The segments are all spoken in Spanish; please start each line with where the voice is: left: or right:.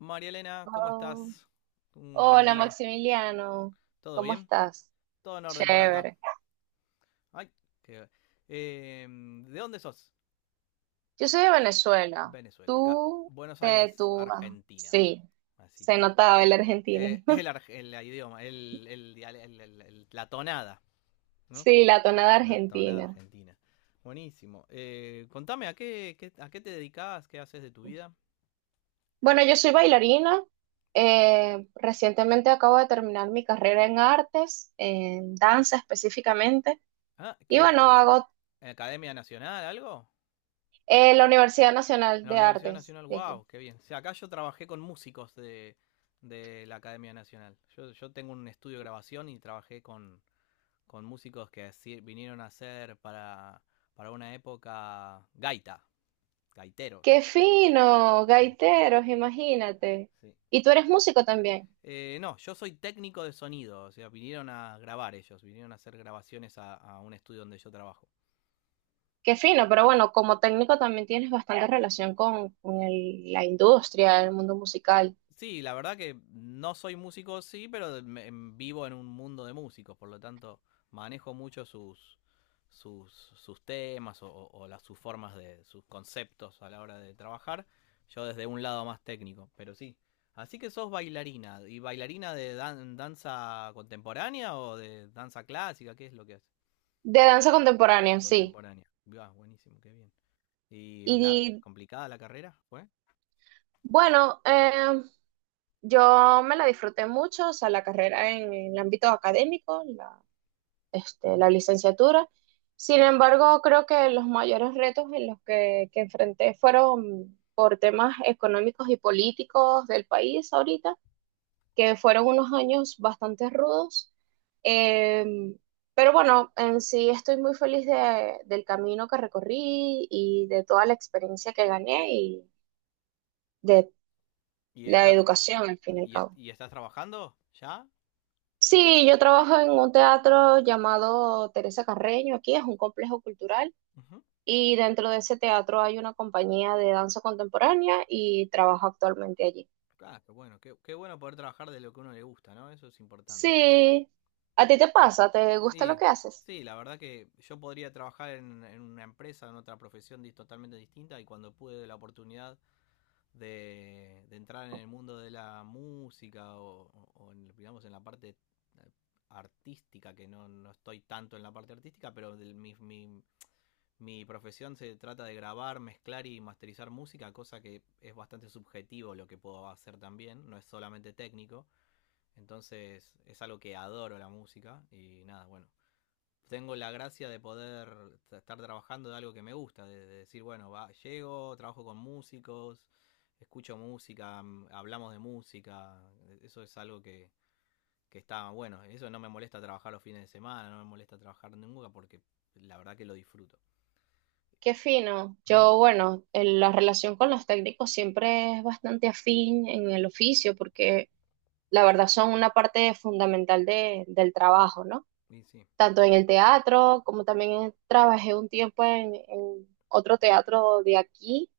left: María Elena, ¿cómo
right: Oh,
left: estás? Un buen
right: hola
left: día.
right: Maximiliano,
left: ¿Todo
right: ¿cómo
left: bien?
right: estás?
left: Todo en orden por acá.
right: Chévere.
left: Ay, qué... ¿De dónde sos?
right: Yo soy de Venezuela.
left: Venezuela, acá.
right: Tú
left: Buenos
right: te
left: Aires,
right: tú. Ah,
left: Argentina.
right: sí,
left: Así
right: se
left: que...
right: notaba el argentino.
left: el, ar- El idioma, el diale- el- la tonada, ¿no?
right: Sí, la tonada
left: La tonada
right: argentina.
left: argentina. Buenísimo. Contame, ¿a qué te dedicas? ¿Qué haces de tu vida?
right: Bueno, yo soy bailarina. Recientemente acabo de terminar mi carrera en artes, en danza específicamente.
left: Ah,
right: Y
left: ¿qué?
right: bueno, hago
left: ¿Academia Nacional, algo?
right: la Universidad
left: En
right: Nacional
left: la
right: de
left: Universidad
right: Artes
left: Nacional,
right: de aquí.
left: wow, qué bien. O sea, acá yo trabajé con músicos de la Academia Nacional. Yo tengo un estudio de grabación y trabajé con músicos que así vinieron a hacer para una época
right: ¡Qué
left: gaiteros.
right: fino!
left: Sí,
right: Gaiteros, imagínate.
left: sí.
right: Y tú eres músico también.
left: No, yo soy técnico de sonido, o sea, vinieron a grabar ellos, vinieron a hacer grabaciones a un estudio donde yo trabajo.
right: Qué fino, pero bueno, como técnico también tienes bastante relación con, con la industria, el mundo musical.
left: Sí, la verdad que no soy músico, sí, pero vivo en un mundo de músicos, por lo tanto manejo mucho sus temas o sus formas de sus conceptos a la hora de trabajar, yo desde un lado más técnico, pero sí. Así que sos bailarina, ¿y bailarina de danza contemporánea o de danza clásica? ¿Qué es lo que haces?
right: De danza contemporánea, sí.
left: Contemporánea. Ah, buenísimo, qué bien. ¿Y
right: Y
left: complicada la carrera fue?
right: bueno, yo me la disfruté mucho, o sea, la carrera en el ámbito académico, la, este, la
left: Ujú.
right: licenciatura. Sin embargo, creo que los mayores retos que enfrenté fueron por temas económicos y políticos del país ahorita que fueron unos años bastante rudos. eh, pero bueno, en sí estoy muy feliz del camino que recorrí y de toda la experiencia que gané y de
left: ¿Y,
right: la
left: está,
right: educación, al fin y al
left: y, est-
right: cabo.
left: y estás trabajando ya?
right: Sí, yo trabajo en un teatro llamado Teresa Carreño, aquí es un complejo cultural y dentro de ese teatro hay una compañía de danza contemporánea y trabajo actualmente allí.
left: Ah, qué bueno, qué bueno poder trabajar de lo que a uno le gusta, ¿no? Eso es importante.
right: Sí, ¿a ti te pasa? ¿Te gusta lo
left: Y
right: que haces?
left: sí, la verdad que yo podría trabajar en una empresa, en otra profesión totalmente distinta, y cuando pude la oportunidad de entrar en el mundo de la música digamos, en la parte eh, artística, que no, no estoy tanto en la parte artística, pero mi profesión se trata de grabar, mezclar y masterizar música, cosa que es bastante subjetivo lo que puedo hacer también, no es solamente técnico. Entonces es algo que adoro la música y nada, bueno. Tengo la gracia de poder estar trabajando de algo que me gusta, de, decir, bueno, va, llego, trabajo con músicos, escucho música, hablamos de música. Eso es algo que está bueno, eso no me molesta trabajar los fines de semana, no me molesta trabajar nunca, porque la verdad que lo disfruto.
right: Qué fino.
left: Ujú.
right: Yo, bueno, la relación con los técnicos siempre es bastante afín en el oficio porque la verdad son una parte fundamental del trabajo, ¿no?
left: Y sí,
right: Tanto en el teatro como también trabajé un tiempo en otro teatro de aquí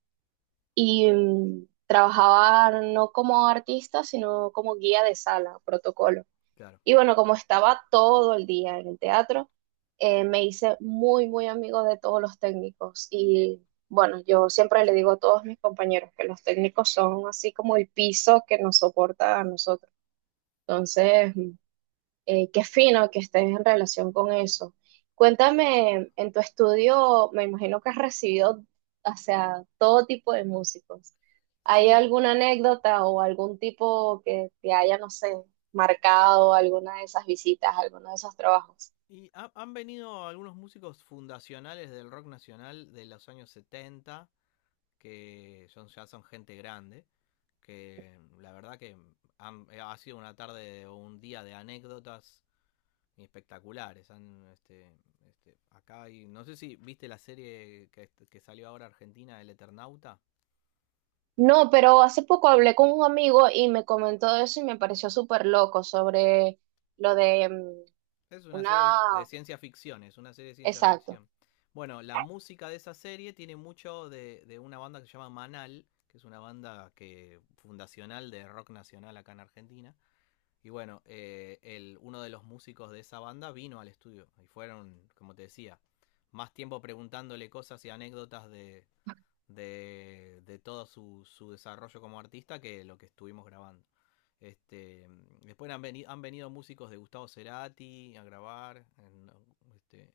right: y mm, trabajaba no como artista, sino como guía de sala, protocolo.
left: claro.
right: Y bueno, como estaba todo el día en el teatro, me hice muy, muy amigo de todos los técnicos. Y bueno, yo siempre le digo a todos mis compañeros que los técnicos son así como el piso que nos soporta a nosotros. Entonces, qué fino que estés en relación con eso. Cuéntame, en tu estudio, me imagino que has recibido, o sea, todo tipo de músicos. ¿Hay
left: Sí,
right: alguna anécdota o algún tipo que te haya, no sé, marcado alguna de esas visitas, alguno de esos trabajos?
left: y han venido algunos músicos fundacionales del rock nacional de los años 70, ya son gente grande, que la verdad que ha sido una tarde o un día de anécdotas espectaculares. Acá hay, no sé si viste la serie que salió ahora argentina, El Eternauta.
right: No, pero hace poco hablé con un amigo y me comentó eso y me pareció súper loco sobre lo de
left: Es una
right: una,
left: serie de ciencia ficción, es una serie de ciencia
right: exacto,
left: ficción. Bueno, la música de esa serie tiene mucho de una banda que se llama Manal, que es una banda que fundacional de rock nacional acá en Argentina. Y bueno, uno de los músicos de esa banda vino al estudio y fueron, como te decía, más tiempo preguntándole cosas y anécdotas de todo su, desarrollo como artista que lo que estuvimos grabando. Este, después han venido músicos de Gustavo Cerati a grabar. Este,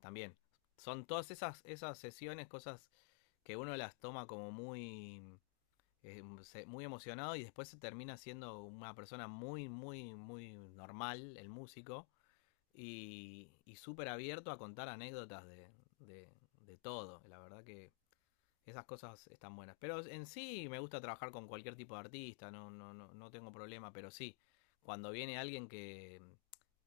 left: también son todas esas sesiones, cosas que uno las toma como muy eh, muy emocionado, y después se termina siendo una persona muy, muy, muy normal, el músico, y súper abierto a contar anécdotas de- de todo. La verdad que esas cosas están buenas. Pero en sí me gusta trabajar con cualquier tipo de artista, no, no, no, no tengo problema, pero sí, cuando viene alguien que,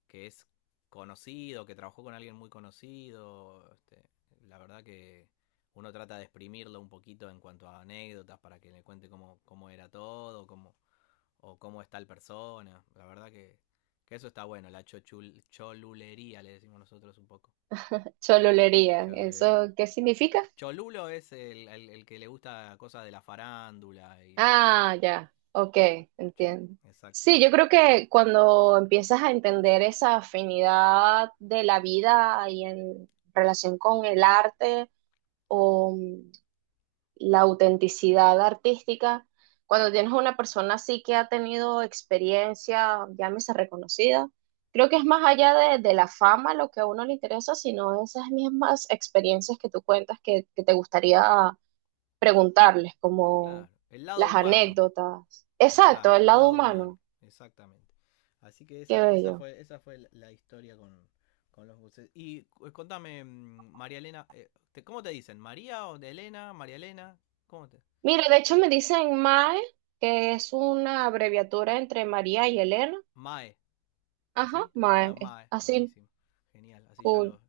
left: que es conocido, que trabajó con alguien muy conocido, este, la verdad que uno trata de exprimirlo un poquito en cuanto a anécdotas para que le cuente cómo era todo, cómo es tal persona. La verdad que eso está bueno, la cholulería, le decimos nosotros un poco.
right: cholulería.
left: Cholulería.
right: ¿Eso qué significa?
left: Cholulo es el que le gusta cosas de la farándula y los.
right: Ah, ya, ok, entiendo.
left: Exacto.
right: Sí, yo creo que cuando empiezas a entender esa afinidad de la vida y en relación con el arte o mm, la autenticidad artística, cuando tienes una persona así que ha tenido experiencia, llámese reconocida, creo que es más allá de la fama lo que a uno le interesa, sino esas mismas experiencias que tú cuentas que te gustaría preguntarles como
left: Claro. El lado
right: las
left: humano.
right: anécdotas. Exacto,
left: Exacto,
right: el
left: el
right: lado
left: lado humano.
right: humano,
left: Exactamente. Así que
right: qué bello.
left: historia con los buses. Y contame, María Elena, ¿cómo te dicen? ¿María o de Elena? ¿María Elena? ¿Cómo te?
right: Mire, de hecho me dicen Mae, que es una abreviatura entre María y Elena.
left: Mae.
right: Ajá,
left: ¿Así? Ah,
right: Mae, es
left: Mae,
right: así,
left: buenísimo. Genial, así ya
right: cool.
left: lo.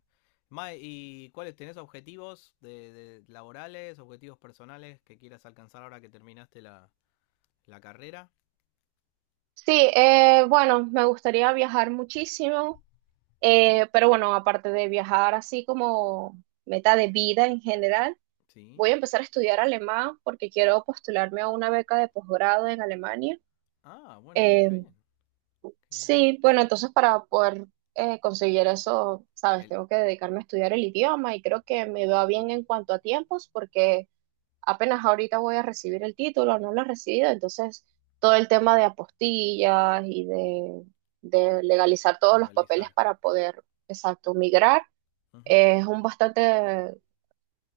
left: Mae, ¿y cuáles tenés objetivos de laborales, objetivos personales que quieras alcanzar ahora que terminaste la carrera?
right: Sí, bueno, me gustaría viajar muchísimo,
left: Ujú.
right: pero bueno, aparte de viajar así como meta de vida en general,
left: Sí.
right: voy a empezar a estudiar alemán porque quiero postularme a una beca de posgrado en Alemania.
left: Ah, bueno, qué
right: Eh,
left: bien, qué bien.
right: Sí, bueno, entonces para poder conseguir eso, sabes,
left: El
right: tengo que dedicarme a estudiar el idioma y creo que me va bien en cuanto a tiempos porque apenas ahorita voy a recibir el título, no lo he recibido, entonces todo el tema de apostillas y de legalizar todos los papeles
left: legalizar.
right: para poder, exacto, migrar
left: Ujú.
right: es un bastante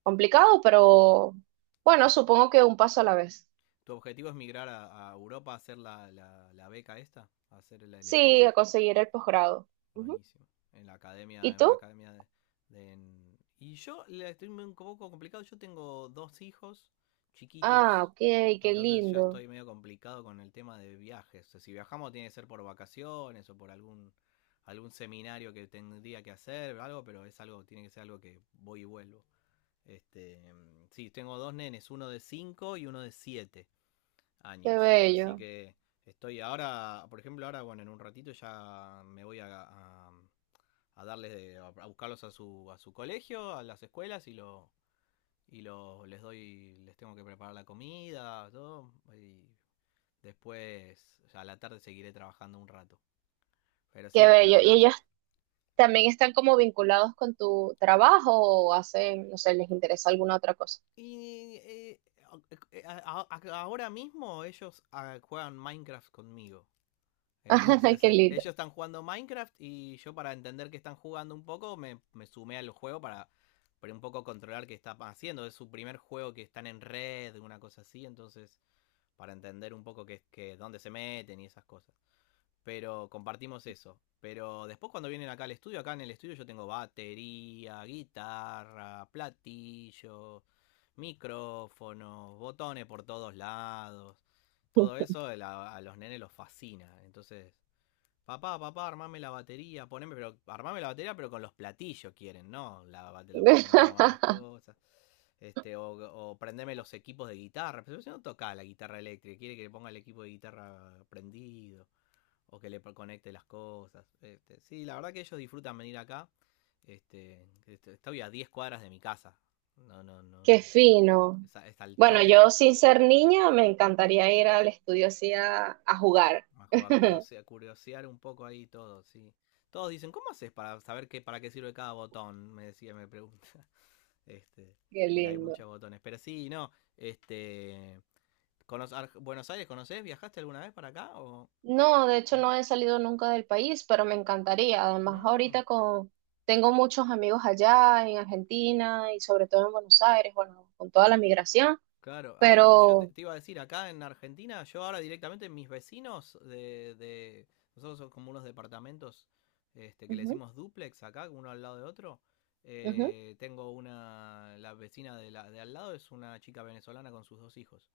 right: complicado, pero bueno,
left: Di-
right: supongo que un paso a la vez.
left: ¿Tu objetivo es migrar a Europa a hacer la beca esta? ¿A hacer el
right: Sí,
left: estudio?
right: a
left: ¿Sí?
right: conseguir el posgrado. Ujú.
left: Buenísimo. En la academia,
right: ¿Y
left: en una
right: tú?
left: academia de. Y yo le estoy un poco complicado. Yo tengo dos hijos
right: Ah,
left: chiquitos.
right: ok, qué
left: Entonces ya
right: lindo.
left: estoy medio complicado con el tema de viajes. O sea, si viajamos tiene que ser por vacaciones o por algún seminario que tendría que hacer o algo, pero es algo, tiene que ser algo que voy y vuelvo. Este, mm, sí, tengo dos nenes, uno de 5 y uno de siete
right: Qué
left: años. Así
right: bello,
left: que estoy ahora, por ejemplo, ahora, bueno, en un ratito ya me voy a darles, a buscarlos a a su colegio, a las escuelas, y les doy, les tengo que preparar la comida, todo. Y después, ya a la tarde seguiré trabajando un rato. Pero
right: qué
left: sí, la
right: bello. ¿Y
left: verdad.
right: ellos también están como vinculados con tu trabajo o hacen, no sé, les interesa alguna otra cosa?
left: Y ahora mismo ellos juegan Minecraft conmigo.
right: Qué lindo.
left: Ellos están jugando Minecraft, y yo para entender que están jugando, un poco me sumé al juego para un poco controlar qué están haciendo. Es su primer juego que están en red, una cosa así, entonces para entender un poco dónde se meten y esas cosas. Pero compartimos eso. Pero después cuando vienen acá al estudio, acá en el estudio yo tengo batería, guitarra, platillo, micrófonos, botones por todos lados. Todo eso a los nenes los fascina. Entonces, papá, papá, armame la batería, poneme, pero armame la batería, pero con los platillos, quieren, ¿no? La, te lo ponen nada más las cosas. Este, o prendeme los equipos de guitarra. Pero si no toca la guitarra eléctrica, quiere que le ponga el equipo de guitarra prendido, o que le conecte las cosas. Este, sí, la verdad que ellos disfrutan venir acá. Este, estoy a 10 cuadras de mi casa. No, no, no.
right: Qué fino.
left: Es al
right: Bueno,
left: toque.
right: yo sin ser niña me encantaría ir al estudio así a jugar.
left: Más juega a curiosear, curiosear un poco ahí todo, sí. Todos dicen, ¿cómo haces para saber para qué sirve cada botón? Me decía, me pregunta. Este,
right: Qué
left: porque hay
right: lindo.
left: muchos botones. Pero sí, no, este... ¿Buenos Aires conoces? ¿Viajaste alguna vez para acá?
right: No, de hecho no
left: ¿No?
right: he salido nunca del país, pero me encantaría. Además,
left: Mm.
right: ahorita con tengo muchos amigos allá en Argentina y sobre todo en Buenos Aires, bueno, con toda la migración,
left: Claro, yo
right: pero
left: te iba a decir, acá en Argentina, yo ahora directamente mis vecinos nosotros somos como unos departamentos, este, que le
right: ujú,
left: decimos duplex acá, uno al lado de otro.
right: ujú.
left: Tengo la vecina de al lado es una chica venezolana con sus dos hijos.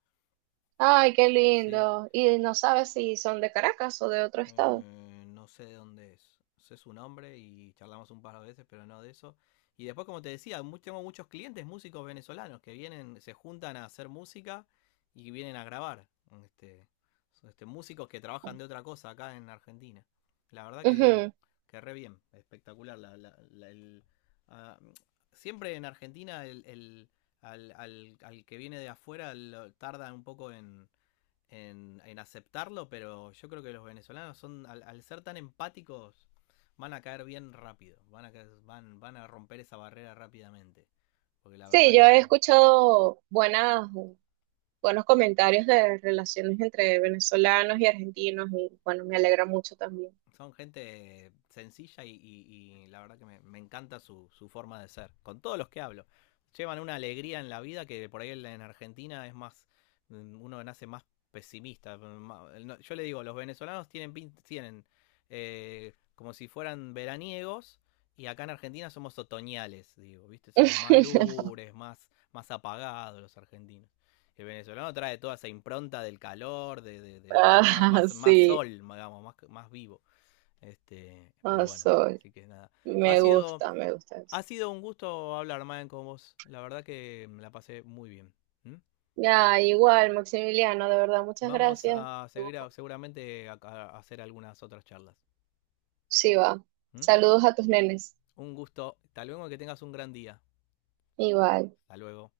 right: Ay, qué
left: Sí.
right: lindo. Y no sabes si son de Caracas o de otro estado.
left: No sé de dónde es. Sé su nombre y charlamos un par de veces, pero no de eso. Y después, como te decía, tengo muchos clientes músicos venezolanos que vienen, se juntan a hacer música y vienen a grabar. Este, son, músicos que trabajan de otra cosa acá en Argentina. La verdad que,
right: Ujú.
left: que re bien, espectacular. Ah, Siempre en Argentina al que viene de afuera tarda un poco en, aceptarlo, pero yo creo que los venezolanos son, al ser tan empáticos, van a caer bien rápido, van a romper esa barrera rápidamente. Porque la
right: Sí,
left: verdad
right: yo he
left: que
right: escuchado buenas, buenos comentarios de relaciones entre venezolanos y argentinos y bueno, me alegra mucho también.
left: son gente sencilla y, la verdad que me encanta su forma de ser. Con todos los que hablo. Llevan una alegría en la vida que por ahí en Argentina es más, uno nace más pesimista. No, yo le digo, los venezolanos tienen, tienen como si fueran veraniegos, y acá en Argentina somos otoñales, digo, ¿viste? Somos más lures, más, más apagados los argentinos. El venezolano trae toda esa impronta del calor, de más,
right: Ah,
left: más, más
right: sí,
left: sol, digamos, más, más vivo. Este, pero
right: ah,
left: bueno,
right: soy.
left: así que nada. Ha sido,
right: Me gusta
left: ha
right: eso.
left: sido un gusto hablar, Maen, con vos. La verdad que me la pasé muy bien. ¿Mm?
right: Ya, igual, Maximiliano, de verdad, muchas
left: Vamos
right: gracias.
left: a
right: Estuvo
left: seguir
right: cool.
left: seguramente a hacer algunas otras charlas.
right: Sí, va.
left: ¿Mm?
right: Saludos a tus nenes.
left: Un gusto. Hasta luego, que tengas un gran día.
right: Igual.
left: Hasta luego.